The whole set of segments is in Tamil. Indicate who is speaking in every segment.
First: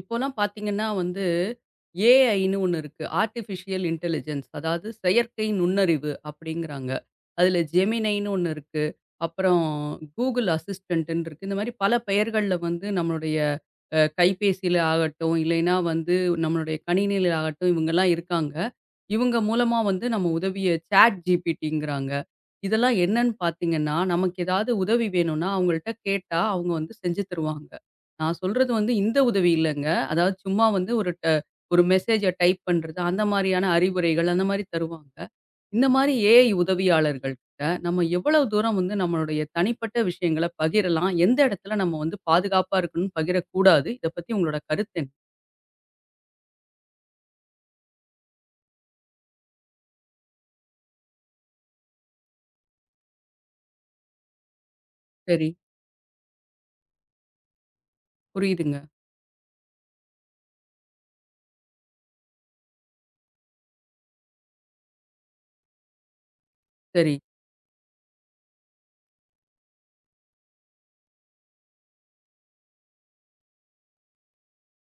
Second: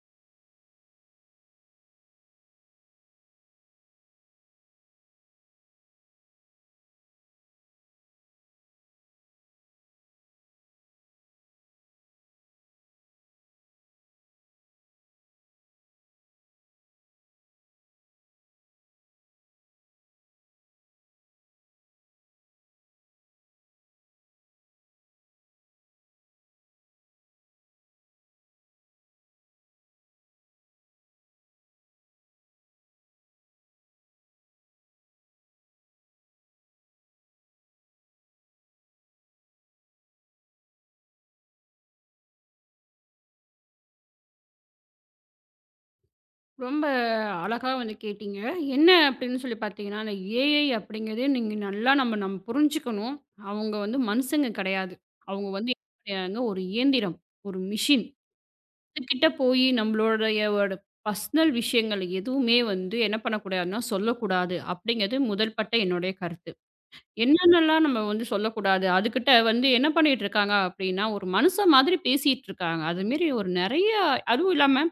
Speaker 1: இப்போலாம் பார்த்தீங்கன்னா ஏஐன்னு ஒண்ணு இருக்கு. ஆர்ட்டிஃபிஷியல் இன்டெலிஜென்ஸ் அதாவது செயற்கை நுண்ணறிவு அப்படிங்கிறாங்க. அதுல ஜெமினைன்னு ஒண்ணு இருக்கு. அப்புறம் கூகுள் அசிஸ்டன்ட்ன்னு இருக்கு. இந்த மாரி பல பெயர்கள்ல நம்மளுடைய கைபேசியில ஆகட்டும், இல்லைன்னா நம்மளுடைய கணினியில ஆகட்டும் இவங்கலாம் இருக்காங்க. இவங்க மூலமா நம்ம உதவிய சாட் ஜிபிடிங்கிறாங்க. இதெல்லாம் என்னன்னு பார்த்தீங்கன்னா, நமக்கு ஏதாவது உதவி வேணும்னா அவங்கள்ட்ட கேட்டா அவங்க செஞ்சு தருவாங்க. நான் சொல்றது இந்த உதவி இல்லங்க. அதாவது சும்மா ஒரு மெசேஜ டைப் பண்றது, அந்த மாரியான அறிவுரைகள், அந்த மாரி தருவாங்க. இந்த மாரி ஏஐ உதவியாளர்கள்ட்ட நம்ம எவ்வளவு தூரம் நம்மளுடைய தனிப்பட்ட விஷயங்கள பகிரலாம்? எந்த இடத்துல நம்ம பாதுகாப்பா இருக்கணும், பகிரக்கூடாது? இத பத்தி உங்களோட கருத்து என்ன?
Speaker 2: ரொம்ப அழகா வந்து கேட்டீங்க. என்ன அப்படின்னு சொல்லி பார்த்தீங்கன்னா, அந்த ஏஐ அப்படிங்கிறது நீங்க நல்லா நம்ம நம்ம புரிஞ்சுக்கணும். அவங்க வந்து மனுஷங்க கிடையாது.
Speaker 1: சரி.
Speaker 2: அவங்க வந்து என்ன செய்றாங்க, ஒரு இயந்திரம், ஒரு மிஷின்.
Speaker 1: புரியுதுங்க.
Speaker 2: அதுகிட்ட போய் நம்மளுடைய ஒரு பர்சனல் விஷயங்கள் எதுவுமே வந்து என்ன பண்ணக்கூடாதுன்னா, சொல்லக்கூடாது அப்படிங்கிறது முதல்பட்ட என்னுடைய கருத்து.
Speaker 1: சரி.
Speaker 2: என்னென்னலாம் நம்ம வந்து சொல்லக்கூடாது, அதுகிட்ட வந்து என்ன பண்ணிட்டு இருக்காங்க அப்படின்னா, ஒரு மனுஷன் மாதிரி பேசிட்டு இருக்காங்க. அதுமாரி ஒரு நெறைய அதுவும் இல்லாம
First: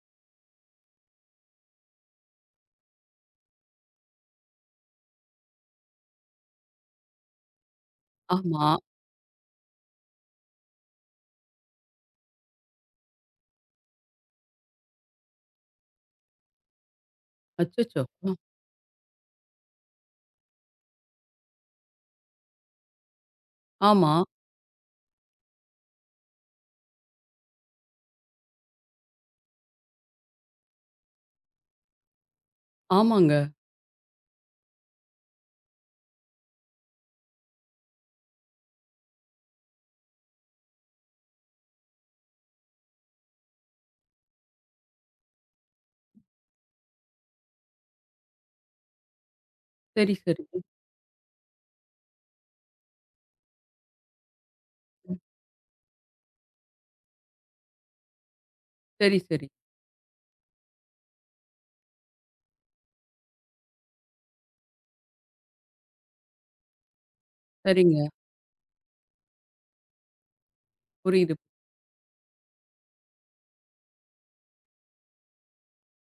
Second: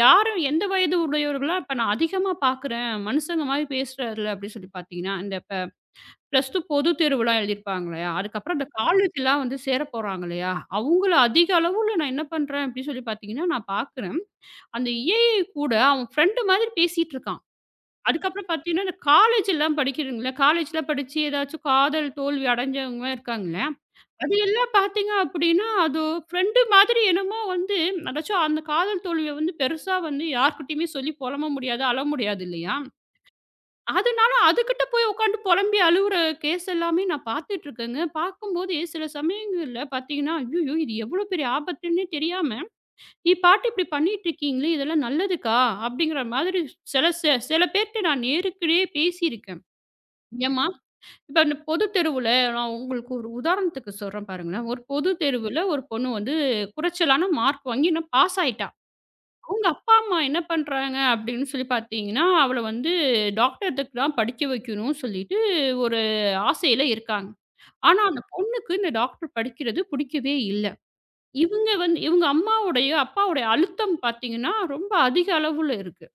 Speaker 2: யாரும் எந்த வயது உடையவர்களா இப்ப நான் அதிகமா பார்க்குறேன். மனுஷங்க மாரி பேசுறார்ல அப்படின்னு சொல்லி பார்த்தீங்கன்னா, இந்த இப்ப ப்ளஸ் 2 பொதுத் தேர்வுலாம் எழுதியிருப்பாங்க இல்லையா? அதுக்கப்புறம்
Speaker 1: ஆமா.
Speaker 2: இந்த காலேஜ்லாம் வந்து சேர போறாங்க இல்லையா? அவங்கள அதிக அளவுல நான் என்ன பண்றேன் அப்படின்னு சொல்லி பார்த்தீங்கன்னா, நான் பார்க்குறேன். அந்த ஏஐ கூட அவன் ஃப்ரெண்டு மாதிரி பேசிட்டு இருக்கான்.
Speaker 1: அச்சச்சோ! அ.
Speaker 2: அதுக்கப்புறம் பார்த்தீங்கன்னா, இந்த காலேஜ்லாம் படிக்கிறீங்கல்ல, காலேஜ்ல படிச்சு ஏதாச்சும் காதல் தோல்வி அடைஞ்சவங்க இருக்காங்க.
Speaker 1: ஆமா.
Speaker 2: அது எல்லாம் பார்த்தீங்க அப்படின்னா, அது ஃப்ரெண்டு மாதிரி என்னமோ வந்து அதாச்சும் அந்த காதல் தோல்விய வந்து பெருசா வந்து யார்கிட்டயுமே சொல்லி பொலம்ப முடியாது, அழ முடியாது இல்லையா?
Speaker 1: ஆமாங்க.
Speaker 2: அதனால அதுகிட்ட போய் உட்காந்து பொலம்பி அழுவுற கேஸ் எல்லாமே நான் பார்த்துட்டு இருக்கேங்க. பார்க்கும்போது சில சமயங்கள்ல பார்த்தீங்கன்னா, "ஐய்யய்யோ! இது எவ்வளோ பெரிய ஆபத்துன்னே தெரியாம, நீ பாட்டு இப்படி பண்ணிட்டுருக்கீங்களே! இதெல்லாம் நல்லதுக்கா?" அப்படிங்கிற மாதிரி சில பேர்ட்ட நான் நேருக்குள்ளேயே பேசியிருக்கேன்.
Speaker 1: சரி, சரி.
Speaker 2: "ஏம்மா இப்ப அந்த பொது தெருவுல நான் உங்களுக்கு ஒரு உதாரணத்துக்கு சொல்றேன் பாருங்களேன். ஒரு பொது தெருவுல ஒரு பொண்ணு வந்து குறைச்சலான மார்க் வாங்கி என்ன பாஸ் ஆயிட்டா.
Speaker 1: சரி, சரி.
Speaker 2: அவங்க அப்பா, அம்மா என்ன பண்றாங்க அப்படின்னு சொல்லி பார்த்தீங்கன்னா, அவள வந்து டாக்டர்துக்கு தான் படிக்க வைக்கணும்னு சொல்லிட்டு ஒரு ஆசையில இருக்காங்க. ஆனா
Speaker 1: சரிங்க.
Speaker 2: அந்த பொண்ணுக்கு இந்த டாக்டர் படிக்கிறது பிடிக்கவே இல்ல.
Speaker 1: புரியுது.
Speaker 2: இவங்க வந்து இவங்க அம்மாவுடைய, அப்பாவுடைய அழுத்தம் பார்த்தீங்கன்னா, ரொம்ப அதிக அளவுல இருக்கு.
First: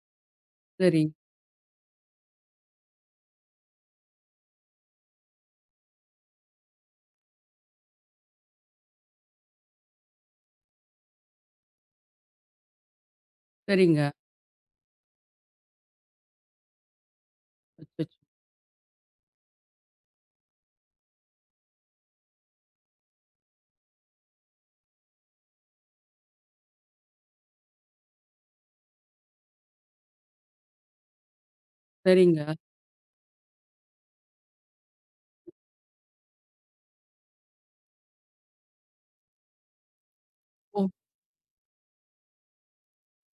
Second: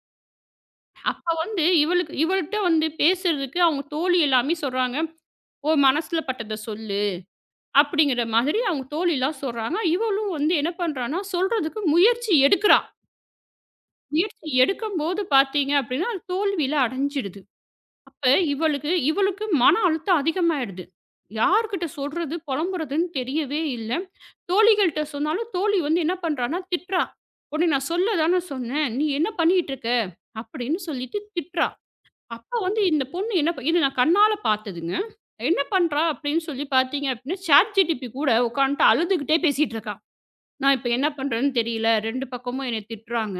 Speaker 1: சரி.
Speaker 2: அப்ப வந்து இவளுக்கு இவள்ட்ட வந்து பேசுறதுக்கு அவங்க தோழி எல்லாமே சொல்றாங்க, "உன் மனசுல பட்டத சொல்லு." அப்படிங்கிற மாதிரி அவங்க தோழிலாம் சொல்றாங்க. இவளும் வந்து என்ன பண்றான்னா, சொல்றதுக்கு முயற்சி எடுக்கிறா.
Speaker 1: சரிங்க.
Speaker 2: முயற்சி எடுக்கும்போது பார்த்தீங்க அப்படின்னா, அது தோல்வியில அடைஞ்சிடுது.
Speaker 1: அச்சச்சோ!
Speaker 2: அப்ப இவளுக்கு இவளுக்கு மன அழுத்தம் அதிகமாயிடுது. யார்கிட்ட சொல்றது, புலம்புறதுன்னு தெரியவே இல்ல. தோழிகள்ட்ட சொன்னாலும் தோழி வந்து என்ன பண்றான்னா திட்றா. உன்னை நான் சொல்ல தானே சொன்னேன். நீ என்ன பண்ணிட்டு இருக்க? அப்படின்னு சொல்லிட்டு திட்றா.
Speaker 1: சரிங்க.
Speaker 2: அப்ப வந்து இந்த பொண்ணு என்ன ப இது நான் கண்ணால பார்த்ததுங்க. என்ன பண்றா அப்படின்னு சொல்லி பார்த்தீங்க அப்படின்னா, ChatGTP கூட உட்காந்துட்டு அழுதுகிட்டே பேசிட்டு இருக்கா. நான்
Speaker 1: ஓ!
Speaker 2: இப்ப என்ன பண்றேன்னு தெரியல. 2 பக்கமும் என்னை திட்டுறாங்க.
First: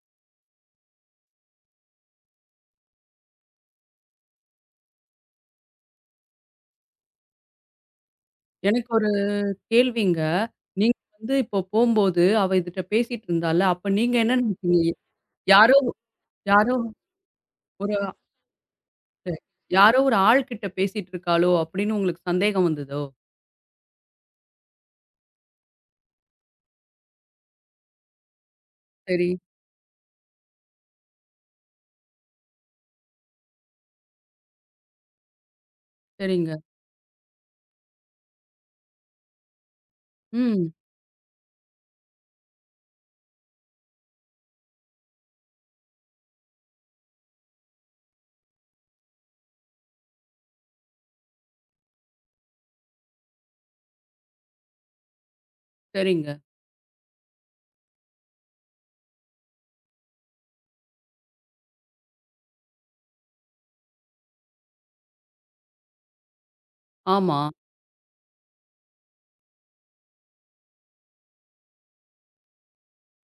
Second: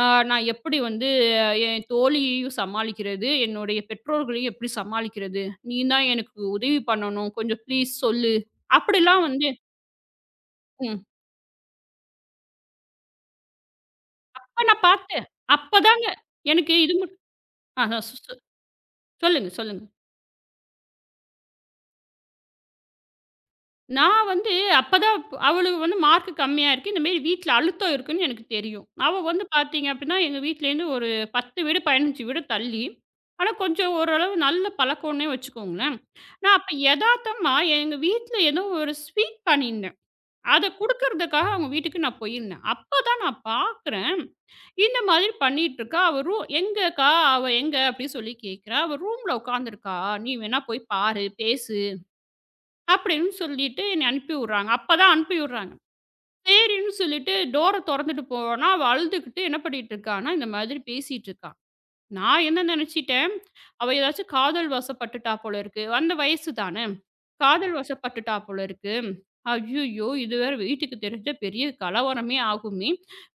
Speaker 2: ஆ நான் எப்படி வந்து என் தோழியையும் சமாளிக்கிறது, என்னுடைய பெற்றோர்களையும் எப்படி சமாளிக்கிறது? நீ தான் எனக்கு உதவி பண்ணணும். கொஞ்சம் ப்ளீஸ் சொல்லு.
Speaker 1: எனக்கு
Speaker 2: அப்படிலாம் வந்து
Speaker 1: கேள்விங்க. நீங்க
Speaker 2: ம்.
Speaker 1: இப்போ போம்போது, அவ இதுட்ட பேசிட்டு இருந்தால்ல, அப்ப நீங்க என்ன
Speaker 2: அப்ப
Speaker 1: நெனச்சீங்க?
Speaker 2: நான் பார்த்தேன்.
Speaker 1: யாரோ
Speaker 2: அப்பதாங்க
Speaker 1: யாரோ
Speaker 2: எனக்கு இது மட் ஆ
Speaker 1: ஒரு
Speaker 2: சொ சொ சொல்லுங்க, சொல்லுங்க.
Speaker 1: யாரோ ஒரு ஆள் கிட்ட பேசிட்டு இருக்காளோ! அப்படின்னு உங்களுக்கு சந்தேகம் வந்ததோ?
Speaker 2: நான் வந்து அப்பதான் அவளுக்கு வந்து மார்க் கம்மியா இருக்கு. இந்த மாரி வீட்ல அழுத்தம் இருக்குன்னு எனக்கு தெரியும். அவ
Speaker 1: சரி,
Speaker 2: வந்து பார்த்தீங்க அப்டின்னா, எங்க வீட்லேருந்து ஒரு 10 வீடு, 15 வீடு தள்ளி. ஆனா கொஞ்சம் ஓரளவு நல்ல பழக்கம்னே வச்சுக்கோங்களேன்.
Speaker 1: சரிங்க.
Speaker 2: நான் அப்ப எதார்த்தமா எங்க வீட்ல ஏதோ ஒரு ஸ்வீட் பண்ணியிருந்தேன். அத
Speaker 1: ம்.
Speaker 2: குடுக்கறதுக்காக அவங்க வீட்டுக்கு நான் போயிருந்தேன். அப்பதான் நான் பார்க்குறேன், இந்த மாதிரி பண்ணிட்டுருக்கா. அவ ரூ "எங்கக்கா? அவ எங்க?" அப்டின்னு சொல்லி கேட்குறா. "அவ ரூம்ல உட்காந்துருக்கா. நீ வேணா போய் பாரு, பேசு." அப்படின்னு சொல்லிட்டு என்னைய அனுப்பி விடுறாங்க. அப்பதான் அனுப்பி விடுறாங்க.
Speaker 1: சரிங்க.
Speaker 2: சரின்னு சொல்லிட்டு டோர தொறந்துட்டு போனா, அவ அழுதுகிட்டு என்ன பண்ணிட்டு இருக்கான்னா, இந்த மாதிரி பேசிட்டு இருக்கா. நான் என்ன நெனச்சுட்டேன், அவ ஏதாச்சும் காதல் வசப்பட்டுட்டா போல இருக்கு. அந்த வயசு தான.
Speaker 1: ஆமா.
Speaker 2: காதல் வசப்பட்டுட்டா போல இருக்கு. ஐய்யய்யோ! இது வேற வீட்டுக்கு தெரிஞ்சா பெரிய கலவரமே ஆகுமே!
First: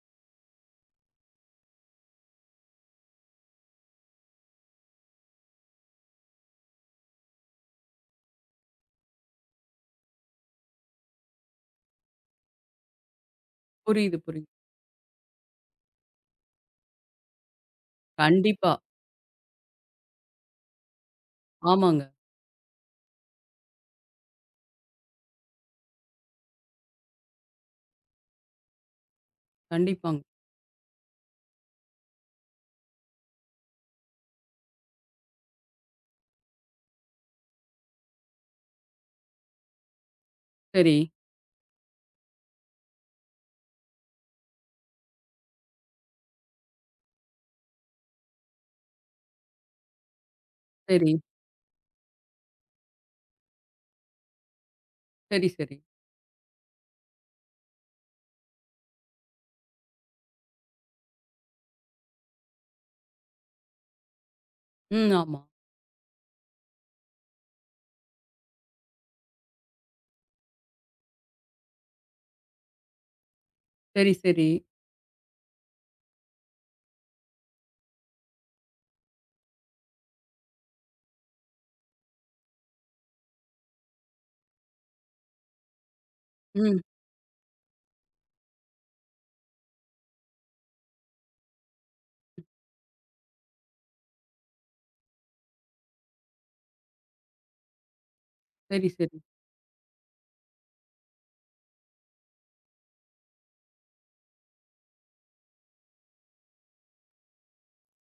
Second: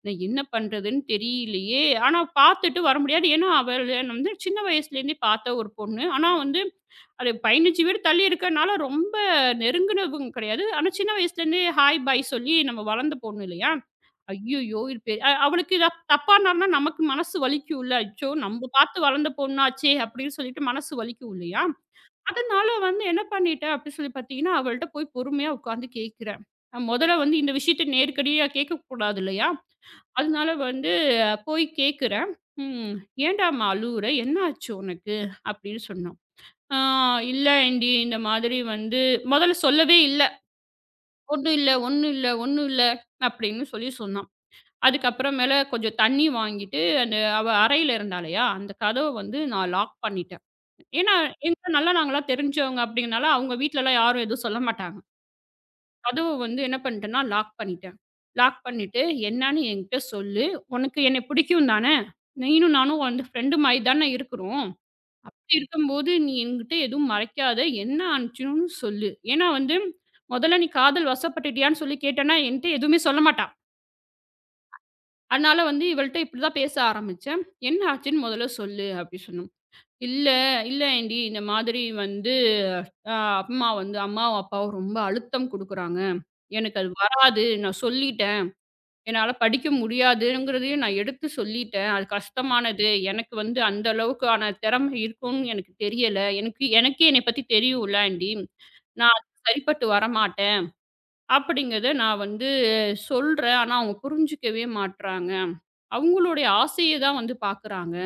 Speaker 2: நான் என்ன பண்றதுன்னு தெரியலையே! ஆனா பார்த்துட்டு வர முடியாது. ஏன்னா, அவள வந்து சின்ன வயசுலேருந்தே பார்த்த ஒரு பொண்ணு. ஆனா வந்து அது 15 வீடு தள்ளி இருக்கனால ரொம்ப நெருங்குனவங்க கிடையாது. ஆனா சின்ன வயசுலேருந்தே ஹாய், பாய் சொல்லி நம்ம வளர்ந்த பொண்ணு இல்லையா?
Speaker 1: புரியுது, புரியுது.
Speaker 2: ஐய்யய்யோ! இது பெ அ அவளுக்கு இத தப்பானான்னா நமக்கு மனசு வலிக்கும்ல. அச்சோ! நம்ம
Speaker 1: கண்டிப்பா.
Speaker 2: பார்த்து வளர்ந்த பொண்ணாச்சே! அப்படின்னு சொல்லிட்டு மனசு வலிக்கும் இல்லையா?
Speaker 1: ஆமாங்க.
Speaker 2: அதனால வந்து என்ன பண்ணிட்டேன் அப்படி சொல்லி பார்த்தீங்கன்னா, அவள்ட்ட போய் பொறுமையா உட்காந்து கேட்கிறேன். முதல்ல வந்து இந்த விஷயத்த நேரடியா கேட்கக்கூடாது இல்லையா?
Speaker 1: கண்டிப்பாங்க.
Speaker 2: அதனால வந்து போய் கேட்கிறேன். "ம். ஏன்டாம்மா அழுவுற? என்ன ஆச்சு உனக்கு?" அப்படின்னு சொன்னா. "ஆ இல்ல ஆன்ட்டி இந்த மாதிரி வந்து" முதல்ல சொல்லவே இல்ல.
Speaker 1: சரி,
Speaker 2: "ஒண்ணும் இல்ல, ஒண்ணும் இல்ல, ஒண்ணும் இல்ல" அப்படின்னு சொல்லி சொன்னா. அதுக்கப்புறமேல கொஞ்சம் தண்ணி வாங்கிட்டு அந்த அவ அறையில இருந்தா இல்லையா? அந்த கதவ வந்து நான் லாக் பண்ணிட்டேன்.
Speaker 1: சரி,
Speaker 2: ஏன்னா, எங்க நல்லா நாங்களா தெரிஞ்சவங்க அப்படிங்கனால, அவங்க வீட்லலாம் யாரும் எதுவும் சொல்ல மாட்டாங்க.
Speaker 1: சரி, சரி.
Speaker 2: கதவு வந்து என்ன பண்ணிட்டேன்னா, லாக் பண்ணிட்டேன். லாக் பண்ணிட்டு, "என்னான்னு என்கிட்ட சொல்லு. உனக்கு என்னை பிடிக்கும் தானே? நீயும் நானும் வந்து ஃப்ரெண்டு மாரி தானே இருக்கிறோம்.
Speaker 1: ம். ஆமா.
Speaker 2: அப்படி இருக்கும்போது, நீ என்கிட்ட எதுவும் மறைக்காத. என்ன ஆச்சுன்னு சொல்லு." ஏன்னா வந்து, "முதல்ல நீ காதல் வசப்பட்டுட்டியான்னு சொல்லி கேட்டேன்னா, என்ட்ட எதுவுமே சொல்ல மாட்டா.
Speaker 1: சரி, சரி.
Speaker 2: அதனால வந்து இவள்ட்ட இப்படிதான் பேச ஆரம்பிச்சேன். என்ன ஆச்சுன்னு முதல்ல சொல்லு." அப்படி சொன்னோம். "இல்ல, இல்ல ஆன்ட்டி. இந்த மாதிரி வந்து ஆ அம்மா வந்து அம்மாவும், அப்பாவும் ரொம்ப அழுத்தம் குடுக்குறாங்க. எனக்கு
Speaker 1: ம்.
Speaker 2: அது வராது. நான் சொல்லிட்டேன். என்னால படிக்க முடியாதுங்கிறதையும் நான் எடுத்து சொல்லிட்டேன். அது கஷ்டமானது. எனக்கு வந்து அந்த அளவுக்கான திறமை இருக்கும்னு எனக்கு தெரியல. எனக்கு எனக்கே என்னைய பத்தி தெரியும்லாண்டி.
Speaker 1: சரி,
Speaker 2: நான்
Speaker 1: சரி.
Speaker 2: அதுக்கு சரிப்பட்டு வரமாட்டேன். அப்படிங்கிறத நான் வந்து சொல்றேன். ஆனா அவங்க புரிஞ்சுக்கவே மாட்றாங்க. அவங்களுடைய ஆசைய தான் வந்து பாக்குறாங்க.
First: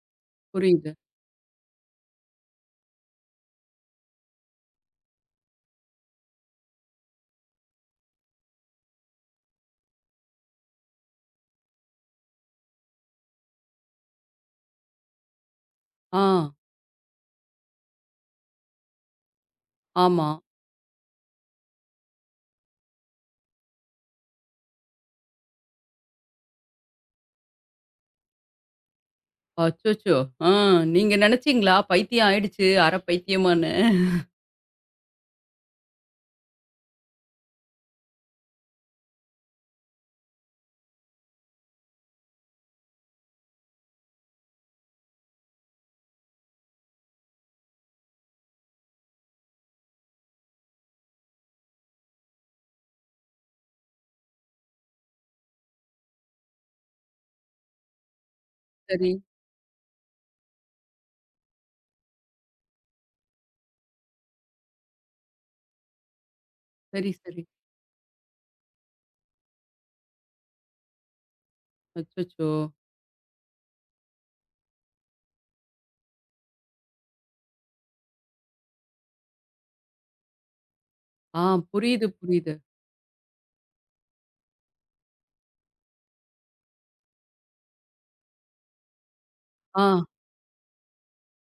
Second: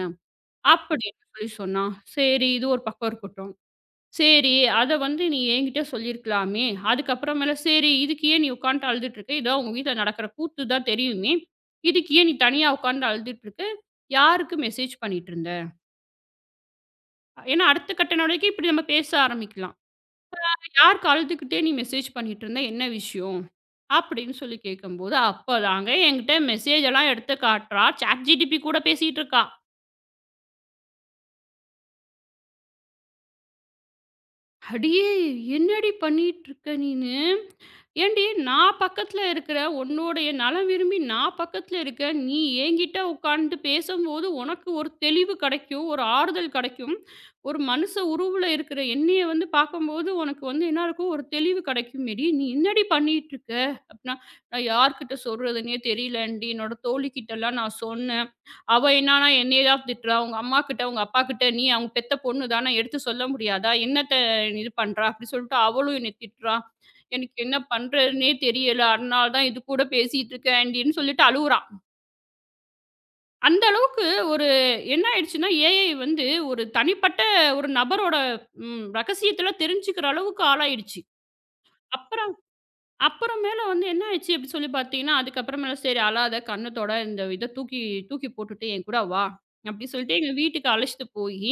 Speaker 1: புரியுது.
Speaker 2: அப்படின்னு சொல்லி சொன்னா. சரி இது ஒரு பக்கம் இருக்கட்டும். சரி. அத வந்து நீ என்கிட்ட சொல்லியிருக்கலாமே! அதுக்கப்புறமேல சரி இதுக்கு ஏன் நீ உட்காந்துட்டு அழுதுட்டு இருக்க? இதான் உங்க வீட்ல நடக்கிற கூத்து தான் தெரியுமே! இதுக்கு ஏன் நீ தனியா உட்காந்து அழுதுட்டு இருக்க? யாருக்கு மெசேஜ் பண்ணிட்டு இருந்த?
Speaker 1: ஆ.
Speaker 2: ஏன்னா அடுத்த கட்ட நடவடிக்கை இப்படி நம்ம பேச ஆரம்பிக்கலாம்.
Speaker 1: ஆமா.
Speaker 2: யாருக்கு அழுதுகிட்டே நீ மெசேஜ் பண்ணிட்டு இருந்த? என்ன விஷயம்? அப்படின்னு சொல்லி கேட்கும்போது, அப்பதாங்க என்கிட்ட மெசேஜ் எல்லாம் எடுத்து காட்டுறா. ChatGTP கூட பேசிட்டு இருக்கா.
Speaker 1: அச்சச்சோ! ஆ. நீங்க நெனச்சீங்களா? பைத்தியம் ஆயிடுச்சு. அரை பைத்தியமான்னு.
Speaker 2: "அடியே! என்னடி பண்ணிட்டு இருக்க நீனு?" ஏன்டி நான் பக்கத்துல இருக்கிற உன்னுடைய நலம் விரும்பி நான் பக்கத்துல இருக்க நீ என்கிட்ட உட்கார்ந்து பேசும்போது உனக்கு ஒரு தெளிவு கிடைக்கும் ஒரு ஆறுதல் கிடைக்கும் ஒரு மனுஷ உருவுல இருக்கிற என்னைய வந்து பார்க்கும்போது உனக்கு வந்து என்ன இருக்கும் ஒரு தெளிவு கிடைக்கும் மாரி நீ என்னடி பண்ணிட்டு இருக்க அப்படின்னா நான் யார்கிட்ட சொல்றதுன்னே தெரியலண்டி என்னோட தோழிக்கிட்ட எல்லாம் நான் சொன்னேன் அவ
Speaker 1: சரி,
Speaker 2: என்னன்னா என்னைய தான் திட்டுறா உங்க அம்மா கிட்ட உங்க அப்பா கிட்ட நீ அவங்க பெத்த பொண்ணு தானே எடுத்து சொல்ல முடியாதா என்னத்த இது பண்றா அப்படி சொல்லிட்டு அவளும் என்னை திட்டுறா
Speaker 1: சரி,
Speaker 2: எனக்கு
Speaker 1: சரி.
Speaker 2: என்ன பண்றதுன்னே தெரியல. அதனால தான் இது கூட பேசிட்டு இருக்கேன் ஆன்டின்னு சொல்லிட்டு அழுவுறான்.
Speaker 1: அச்சச்சோ!
Speaker 2: அந்த அளவுக்கு ஒரு என்ன ஆயிடுச்சுன்னா, ஏஐ வந்து ஒரு தனிப்பட்ட ஒரு நபரோட ரகசியத்தலாம் தெரிஞ்சுக்கிற அளவுக்கு ஆளாயிடுச்சு.
Speaker 1: ஆ
Speaker 2: அப்ப
Speaker 1: புரியுது, புரியுது.
Speaker 2: அப்புறமேல வந்து என்ன ஆயிடுச்சு அப்படி சொல்லி பார்த்தீங்கன்னா, அதுக்கப்புறமேல சரி அழாத, கண்ண தொட, இந்த இத தூக்கி தூக்கி போட்டுட்டு என் கூட வா!
Speaker 1: ஆ
Speaker 2: அப்படி சொல்லிட்டு எங்க வீட்டுக்கு அழைச்சிட்டு போயி,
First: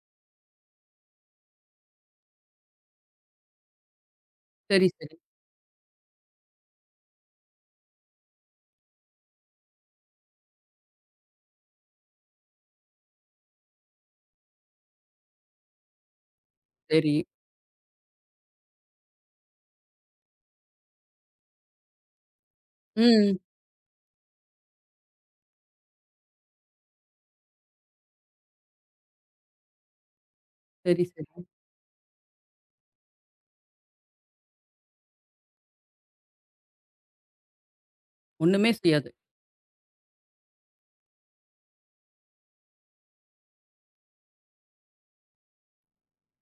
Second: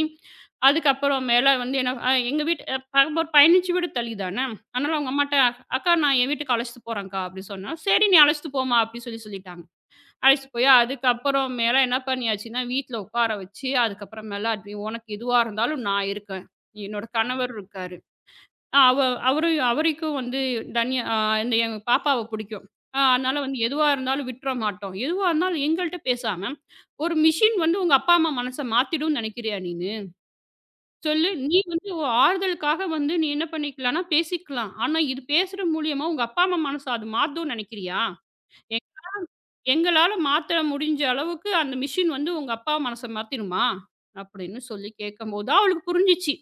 Speaker 2: அதுக்கப்புறமேல வந்து என்ன அ எங்க வீட்டு அ பாக்கும்போ ஒரு 15 வீடு தள்ளி தான.
Speaker 1: சரி,
Speaker 2: அதனால அவங்க
Speaker 1: சரி,
Speaker 2: அம்மாட்ட, "அக்கா நான் என் வீட்டுக்கு அழைச்சிட்டு போறேன்க்கா" அப்படி சொன்னா, "சரி நீ அழைச்சிட்டு போம்மா" அப்படி சொல்லி சொல்லிட்டாங்க. அழைச்சிட்டு போய் அதுக்கப்புறமேல என்ன பண்ணியாச்சுன்னா, வீட்ல உட்கார வச்சு, அதுக்கப்புறமேல அது "உனக்கு எதுவா இருந்தாலும் நான் இருக்கேன். என்னோட
Speaker 1: சரி.
Speaker 2: கணவர் இருக்காரு." ஆ அவ அவரு அவருக்கும் வந்து தனியா ஆ இந்த எங்க பாப்பாவ புடிக்கும். அதனால
Speaker 1: ம்.
Speaker 2: வந்து எதுவா இருந்தாலும் விட்டுற மாட்டோம். எதுவா இருந்தாலும் எங்கள்ட்ட பேசாம, "ஒரு மிஷின் வந்து உங்க அப்பா, அம்மா மனச மாத்திடும்னு நெனைக்கிறியா நீனு?
Speaker 1: சரி, சரி.
Speaker 2: சொல்லு. நீ வந்து உன் ஆறுதலுக்காக வந்து நீ என்ன பண்ணிக்கலாம்னா பேசிக்கலாம். ஆனா இது பேசுற மூலியமா உங்க அப்பா, அம்மா மனச அது மாத்தும்னு நெனைக்கிறியா?
Speaker 1: ஒண்ணுமே
Speaker 2: எ
Speaker 1: செய்யாது.
Speaker 2: எங்களால மாத்த முடிஞ்ச அளவுக்கு அந்த மிஷின் வந்து உங்க அப்பா மனச மாத்திருமா?" அப்படின்னு சொல்லி கேட்கும்போது தான் அவளுக்கு புரிஞ்சுச்சு.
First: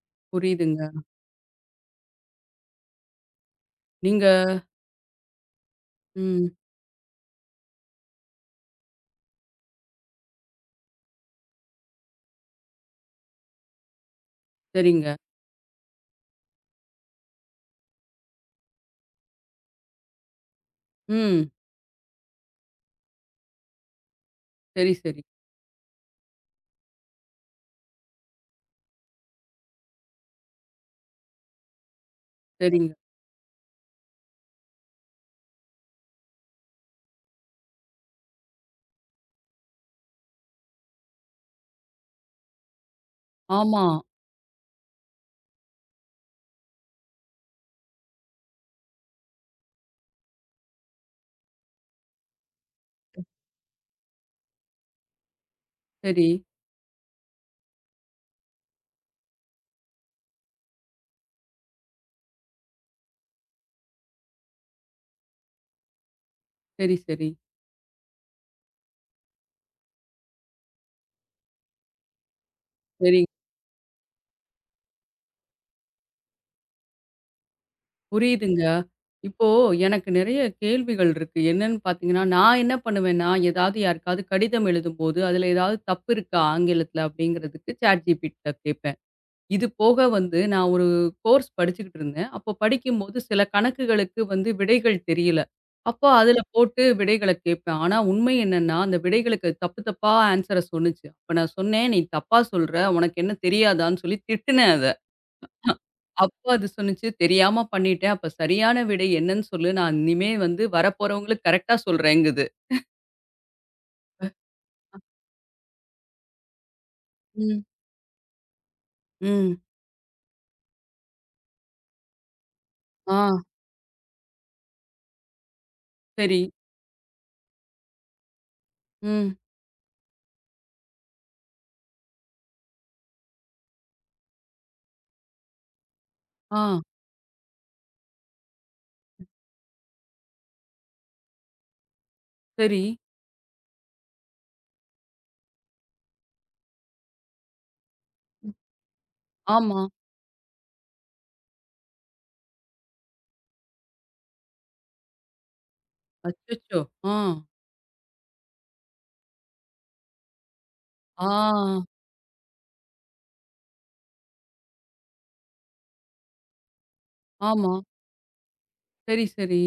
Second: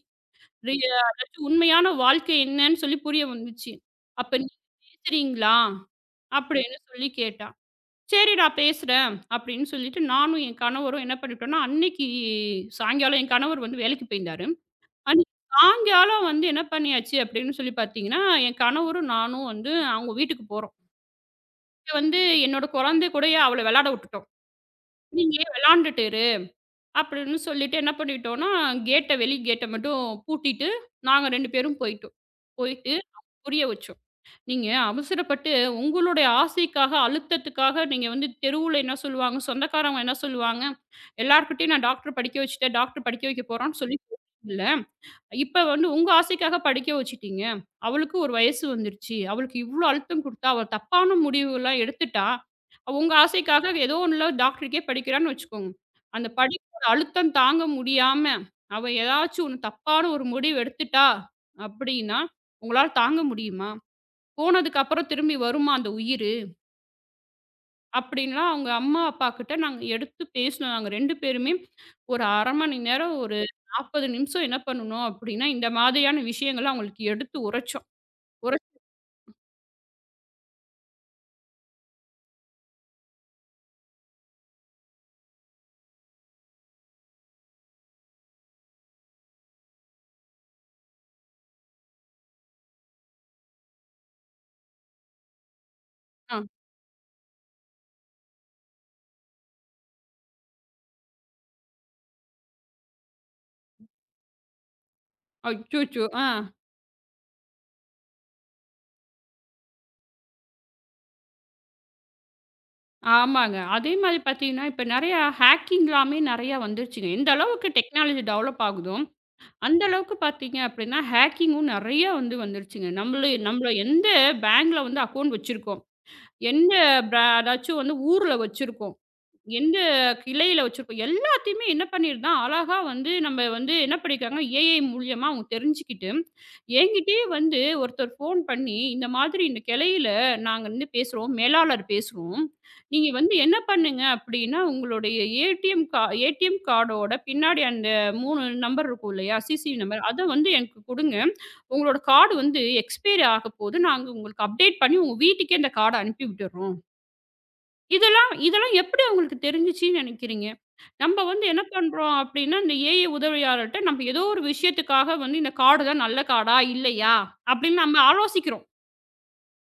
Speaker 2: ரிய
Speaker 1: புரியுதுங்க.
Speaker 2: அதாச்சும் உண்மையான வாழ்க்கை என்னன்னு சொல்லி புரிய வந்துச்சு.
Speaker 1: நீங்க
Speaker 2: "அப்ப நீங்க பேசுறீங்களா?"
Speaker 1: ம்.
Speaker 2: அப்படின்னு சொல்லி கேட்டா. "சரிடா பேசுறேன்" அப்படின்னு சொல்லிட்டு நானும் என் கணவரும் என்ன பண்ணிட்டோம்னா, அன்னைக்கு சாயங்காலம் என் கணவர் வந்து வேலைக்கு போயிருந்தாரு.
Speaker 1: சரிங்க.
Speaker 2: அன்னைக்கு சாயங்காலம் வந்து என்ன பண்ணியாச்சு அப்படின்னு சொல்லி பார்த்தீங்கன்னா, என் கணவரும் நானும் வந்து அவங்க வீட்டுக்கு போறோம்.
Speaker 1: ம்.
Speaker 2: இங்க வந்து என்னோட குழந்தை கூடயே அவள விளையாட விட்டுட்டோம்.
Speaker 1: சரி, சரி,
Speaker 2: "நீயே விளையாண்டுட்டு இரு" அப்படின்னு சொல்லிட்டு என்ன பண்ணிட்டோம்னா, கேட்ட வெளி கேட்ட மட்டும் பூட்டிட்டு நாங்க 2 பேரும் போயிட்டோம்.
Speaker 1: சரிங்க.
Speaker 2: போயிட்டு புரிய வச்சோம். நீங்க அவசரப்பட்டு உங்களுடைய ஆசைக்காக, அழுத்தத்துக்காக நீங்க வந்து தெருவுல என்ன சொல்லுவாங்க, சொந்தக்காரவங்க என்ன சொல்லுவாங்க, எல்லார்கிட்டயும் நான் டாக்டர் படிக்க வச்சுட்டேன், டாக்டர் படிக்க வைக்க போறான்னு
Speaker 1: ஆமா.
Speaker 2: சொல்லி இல்ல. இப்ப வந்து உங்க ஆசைக்காக படிக்க வச்சுட்டீங்க. அவளுக்கு ஒரு வயசு வந்துருச்சு. அவளுக்கு இவ்ளோ அழுத்தம் குடுத்தா, அவ தப்பான முடிவுலாம் எடுத்துட்டா, அவ உங்க ஆசைக்காக ஏதோ ஒண்ணுல டாக்டருக்கே படிக்கிறான்னு வச்சுக்கோங்க.
Speaker 1: சரி,
Speaker 2: அந்த படிப்போட அழுத்தம் தாங்க முடியாம, அவ ஏதாச்சும் ஒண்ணு தப்பான ஒரு முடிவு எடுத்துட்டா அப்படின்னா, உங்களால தாங்க முடியுமா? போனதுக்கப்புறம் திரும்பி வருமா அந்த உயிரு?
Speaker 1: சரி, சரி,
Speaker 2: அப்படின்லாம் அவங்க அம்மா, அப்பா கிட்ட நாங்க எடுத்து பேசினோம். நாங்க 2 பேருமே ஒரு 1/2 மணி நேரம்,
Speaker 1: சரி.
Speaker 2: ஒரு 40 நிமிஷம் என்ன பண்ணுனோம் அப்படின்னா, இந்த மாதிரியான விஷயங்கள அவங்களுக்கு எடுத்து உரைச்சோம்.
Speaker 1: புரியுதுங்க.
Speaker 2: உரைச்சு
Speaker 1: இப்போ எனக்கு நெறைய கேள்விகள் இருக்கு. என்னன்னு பார்த்தீங்கன்னா, நான் என்ன பண்ணுவேன்னா, ஏதாவது யாருக்காவது கடிதம் எழுதும்போது, அதில ஏதாவது தப்பு இருக்கா ஆங்கிலத்தில அப்படிங்கிறதுக்கு ChatGPT ட்ட கேட்பேன். இது போக நான் ஒரு கோர்ஸ் படிச்சுக்கிட்டு இருந்தேன். அப்போ படிக்கும்போது சில கணக்குகளுக்கு விடைகள் தெரியல. அப்போ அதில
Speaker 2: ஆ
Speaker 1: போட்டு விடைகள கேட்பேன். ஆனா உண்மை என்னன்னா, அந்த விடைகளுக்கு தப்பு தப்பா ஆன்ஸர சொன்னுச்சு. அப்ப நான் சொன்னேன், "நீ தப்பா சொல்ற. உனக்கு என்ன தெரியாதான்னு?" சொல்லி திட்டுனேன் அத.
Speaker 2: அச்சச்சோ! ஆ
Speaker 1: அப்போ அது சொன்னுச்சு, "தெரியாம பண்ணிட்டேன். அப்ப சரியான விடை என்னன்னு சொல்லு. நான் இனிமே வரப்போறவங்களுக்கு கரெக்ட்டா சொல்றேங்குது."
Speaker 2: ஆமாங்க. அதே மாரி பார்த்தீங்கன்னா, இப்ப நெறையா ஹேக்கிங்லாமே நெறையா வந்துருச்சுங்க. எந்த
Speaker 1: ம்.
Speaker 2: அளவுக்கு டெக்னாலஜி டெவலப் ஆகுதோ,
Speaker 1: ம்.
Speaker 2: அந்த அளவுக்கு பார்த்தீங்க அப்படின்னா, ஹேக்கிங்கும் நெறையா வந்துருச்சுங்க.
Speaker 1: ஆ
Speaker 2: நம்மள நம்மள எந்த பேங்க்ல வந்து அக்கவுண்ட் வச்சிருக்கோம்,
Speaker 1: சரி.
Speaker 2: எந்த ப்ரா ஏதாச்சும் வந்து ஊர்ல வச்சிருக்கோம்.
Speaker 1: ம்.
Speaker 2: எந்த கிளையில வச்சிருக்கோம் எல்லாத்தையுமே என்ன பண்ணியிருந்தான், அழகா வந்து நம்ம வந்து என்ன பண்ணியிருக்காங்க, ஏஐ மூலியமா அவங்க தெரிஞ்சுக்கிட்டு,
Speaker 1: ஆ
Speaker 2: என்கிட்டயே வந்து ஒருத்தர் ஃபோன் பண்ணி, "இந்த மாதிரி இந்த கிளையில நாங்க வந்து பேசுறோம். மேலாளர் பேசுறோம்.
Speaker 1: சரி.
Speaker 2: நீங்க வந்து என்ன பண்ணுங்க அப்படின்னா, உங்களுடைய ஏடிஎம் கார்டோட பின்னாடி அந்த 3 நம்பர் இருக்கும் இல்லையா? சிசிவி
Speaker 1: ஆமா.
Speaker 2: நம்பர். அத வந்து எனக்கு குடுங்க. உங்களோட கார்டு வந்து எக்ஸ்பைரி ஆகப்போது. நாங்க உங்களுக்கு அப்டேட் பண்ணி உங்க வீட்டுக்கே அந்த கார்ட அனுப்பி விட்டுர்றோம்."
Speaker 1: அச்சச்சோ! ஆ.
Speaker 2: இதெல்லாம் இதெல்லாம் எப்படி அவங்களுக்கு தெரிஞ்சுச்சுன்னு நினைக்கிறீங்க? நம்ம
Speaker 1: ஆ.
Speaker 2: வந்து என்ன பண்றோம் அப்படின்னா, இந்த ஏஐ உதவியாளர்ட்ட நம்ம ஏதோ ஒரு விஷயத்துக்காக வந்து இந்த கார்டு தான் நல்ல கார்டா? இல்லையா?
Speaker 1: ஆமா.
Speaker 2: அப்படின்னு நம்ம ஆலோசிக்கிறோம்.
Speaker 1: சரி, சரி.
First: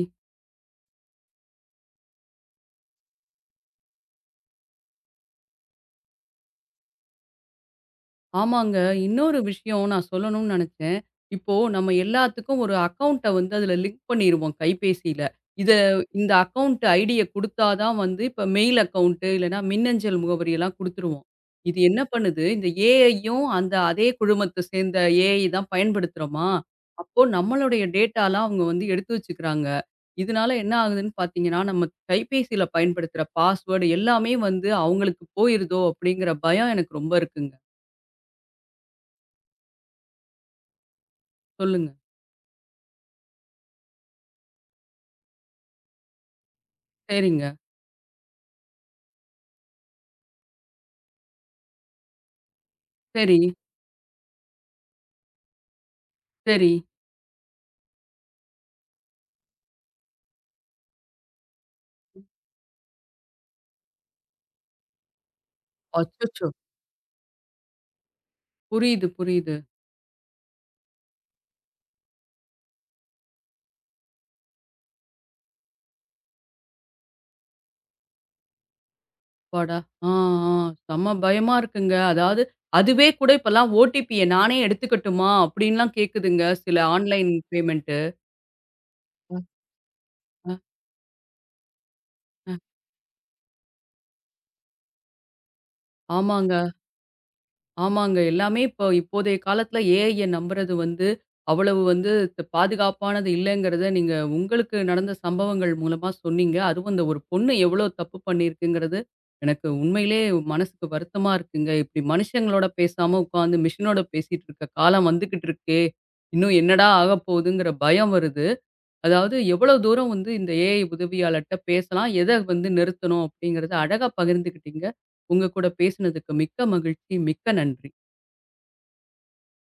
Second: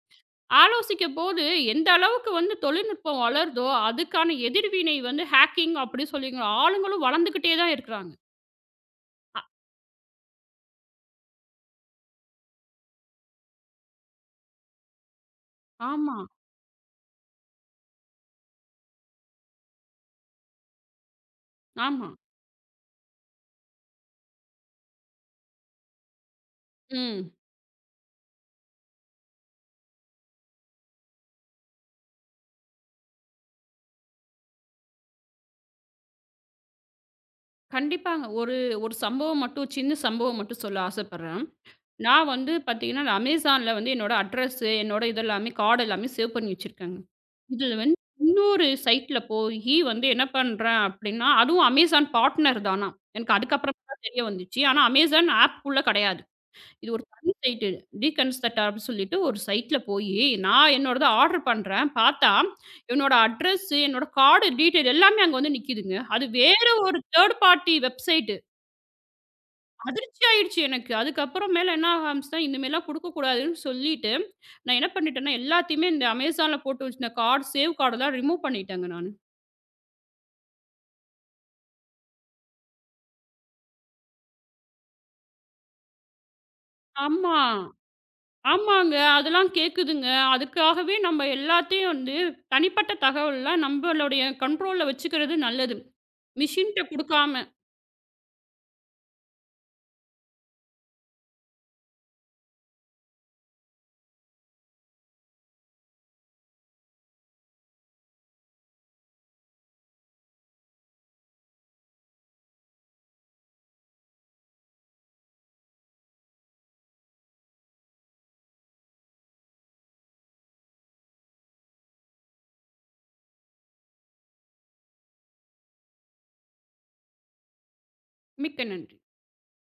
Speaker 2: ஆலோசிக்கும்போது எந்த அளவுக்கு வந்து தொழில்நுட்பம் வளருதோ, அதுக்கான எதிர்வினை வந்து ஹேக்கிங் அப்படி சொல்லிங்க ஆளுங்களும் வளர்ந்துகிட்டே தான் இருக்கிறாங்க.
Speaker 1: ஆமாங்க. இன்னொரு விஷயம் நான் சொல்லணும்னு நெனச்சேன். இப்போ நம்ம எல்லாத்துக்கும் ஒரு அக்கவுண்ட்ட அதுல லிங்க் பண்ணிருவோம் கைபேசியில. இத
Speaker 2: ஆமா,
Speaker 1: இந்த அக்கவுண்ட் ஐடிய குடுத்தா தான் இப்ப மெயில் அக்கவுண்ட் இல்லன்னா மின்னஞ்சல் முகவரியெல்லாம் குடுத்துருவோம். இது என்ன
Speaker 2: ஆமா.
Speaker 1: பண்ணுது, இந்த ஏஐயும் அந்த அதே குழுமத்த சேர்ந்த ஏஐ தான் பயன்படுத்துறோமா, அப்போ
Speaker 2: ம்.
Speaker 1: நம்மளுடைய டேட்டாலாம் அவங்க எடுத்து வச்சுக்கிறாங்க. இதனால என்ன ஆகுதுன்னு பார்த்தீங்கன்னா, நம்ம கைபேசியில பயன்படுத்துற பாஸ்வேர்ட் எல்லாமே அவங்களுக்கு போயிருதோ அப்படிங்கிற பயம் எனக்கு ரொம்ப இருக்குங்க.
Speaker 2: கண்டிப்பாங்க. ஒரு ஒரு சம்பவம் மட்டும் சின்ன சம்பவம் மட்டும் சொல்ல ஆசைப்படுறேன்.
Speaker 1: சொல்லுங்க.
Speaker 2: நான் வந்து பார்த்தீங்கன்னா, நான் Amazonல வந்து என்னோட அட்ரஸு, என்னோட இதெல்லாமே கார்டு எல்லாமே சேவ் பண்ணி வச்சிருக்கேங்க.
Speaker 1: சரிங்க.
Speaker 2: இதுல வந்து இன்னொரு சைட்ல போயி வந்து என்ன பண்றேன் அப்டின்னா, அதுவும் Amazon பார்ட்னர் தானாம். எனக்கு
Speaker 1: சரி,
Speaker 2: அதுக்கப்புறமா தான் தெரிய வந்துச்சு. ஆனா Amazon ஆப்க்குள்ள கெடையாது.
Speaker 1: சரி.
Speaker 2: இது ஒரு தனி சைட்டு. டீகன்ஸ்ட்ரக்ட் அப்டின்னு சொல்லிட்டு ஒரு சைட்ல போயி, நான் என்னோடத ஆர்டர் பண்றேன். பார்த்தா, என்னோட அட்ரஸு, என்னோட கார்டு டீட்டெயில் எல்லாமே அங்க வந்து நிக்குதுங்க. அது
Speaker 1: அச்சச்சோ!
Speaker 2: வேற ஒரு தேர்ட் பார்ட்டி வெப்சைட்.
Speaker 1: புரியுது, புரியுது.
Speaker 2: அதிர்ச்சி ஆயிடுச்சு எனக்கு. அதுக்கப்புறமேல என்ன ஆக ஆரம்பிச்சுட்டேன், இனிமேலாம் குடுக்கக்கூடாதுன்னு சொல்லிட்டு, நான் என்ன பண்ணிட்டேன்னா, எல்லாத்தையுமே இந்த Amazonல போட்டு வச்சிருந்த கார்ட், சேவ் கார்டெல்லாம் ரிமூவ் பண்ணிட்டேங்க நானு.
Speaker 1: அப்பாடா! ஆ, ஆ. செம்ம பயமா இருக்குங்க. அதாவது அதுவே கூட இப்பலாம் ஓடிபிய நானே எடுத்துக்கட்டுமா? அப்படின்லாம் கேட்குதுங்க சில ஆன்லைன்
Speaker 2: ஆமா.
Speaker 1: பேமெண்ட்டு.
Speaker 2: ஆமாங்க.
Speaker 1: ம்.
Speaker 2: அதெல்லாம் கேட்குதுங்க.
Speaker 1: அ
Speaker 2: அதுக்காகவே நம்ம எல்லாத்தையும் வந்து தனிப்பட்ட தகவல்லாம் நம்பளுடைய கண்ட்ரோல்ல வச்சுக்கிறது நல்லது.
Speaker 1: ஆமாங்க.
Speaker 2: மிஷின்ட்ட குடுக்காம.
Speaker 1: ஆமாங்க. எல்லாமே இப்போ இப்போதைய காலத்தில ஏஐய நம்புறது அவ்வளவு வந்து பாதுகாப்பானது இல்லங்கிறத நீங்க உங்களுக்கு நடந்த சம்பவங்கள் மூலமா சொன்னீங்க. அதுவும் இந்த ஒரு பொண்ணு எவ்வளோ தப்பு பண்ணியிருக்குங்கிறது, எனக்கு உண்மையிலே மனசுக்கு வருத்தமா இருக்குங்க. இப்படி மனுஷங்களோட பேசாம உட்காந்து மிஷினோட பேசிட்டு இருக்க காலம் வந்துகிட்டு இருக்கே! இன்னும் என்னடா ஆகப்போகுதுங்கிற பயம் வருது. அதாவது எவ்வளோ தூரம் இந்த ஏஐ உதவியாளர்ட்ட பேசலாம், எத நிறுத்தணும் அப்படிங்கிறத அழகா பகிர்ந்துக்கிட்டீங்க. உங்க கூட பேசினதுக்கு மிக்க மகிழ்ச்சி. மிக்க நன்றி.
Speaker 2: மிக்க நன்றி.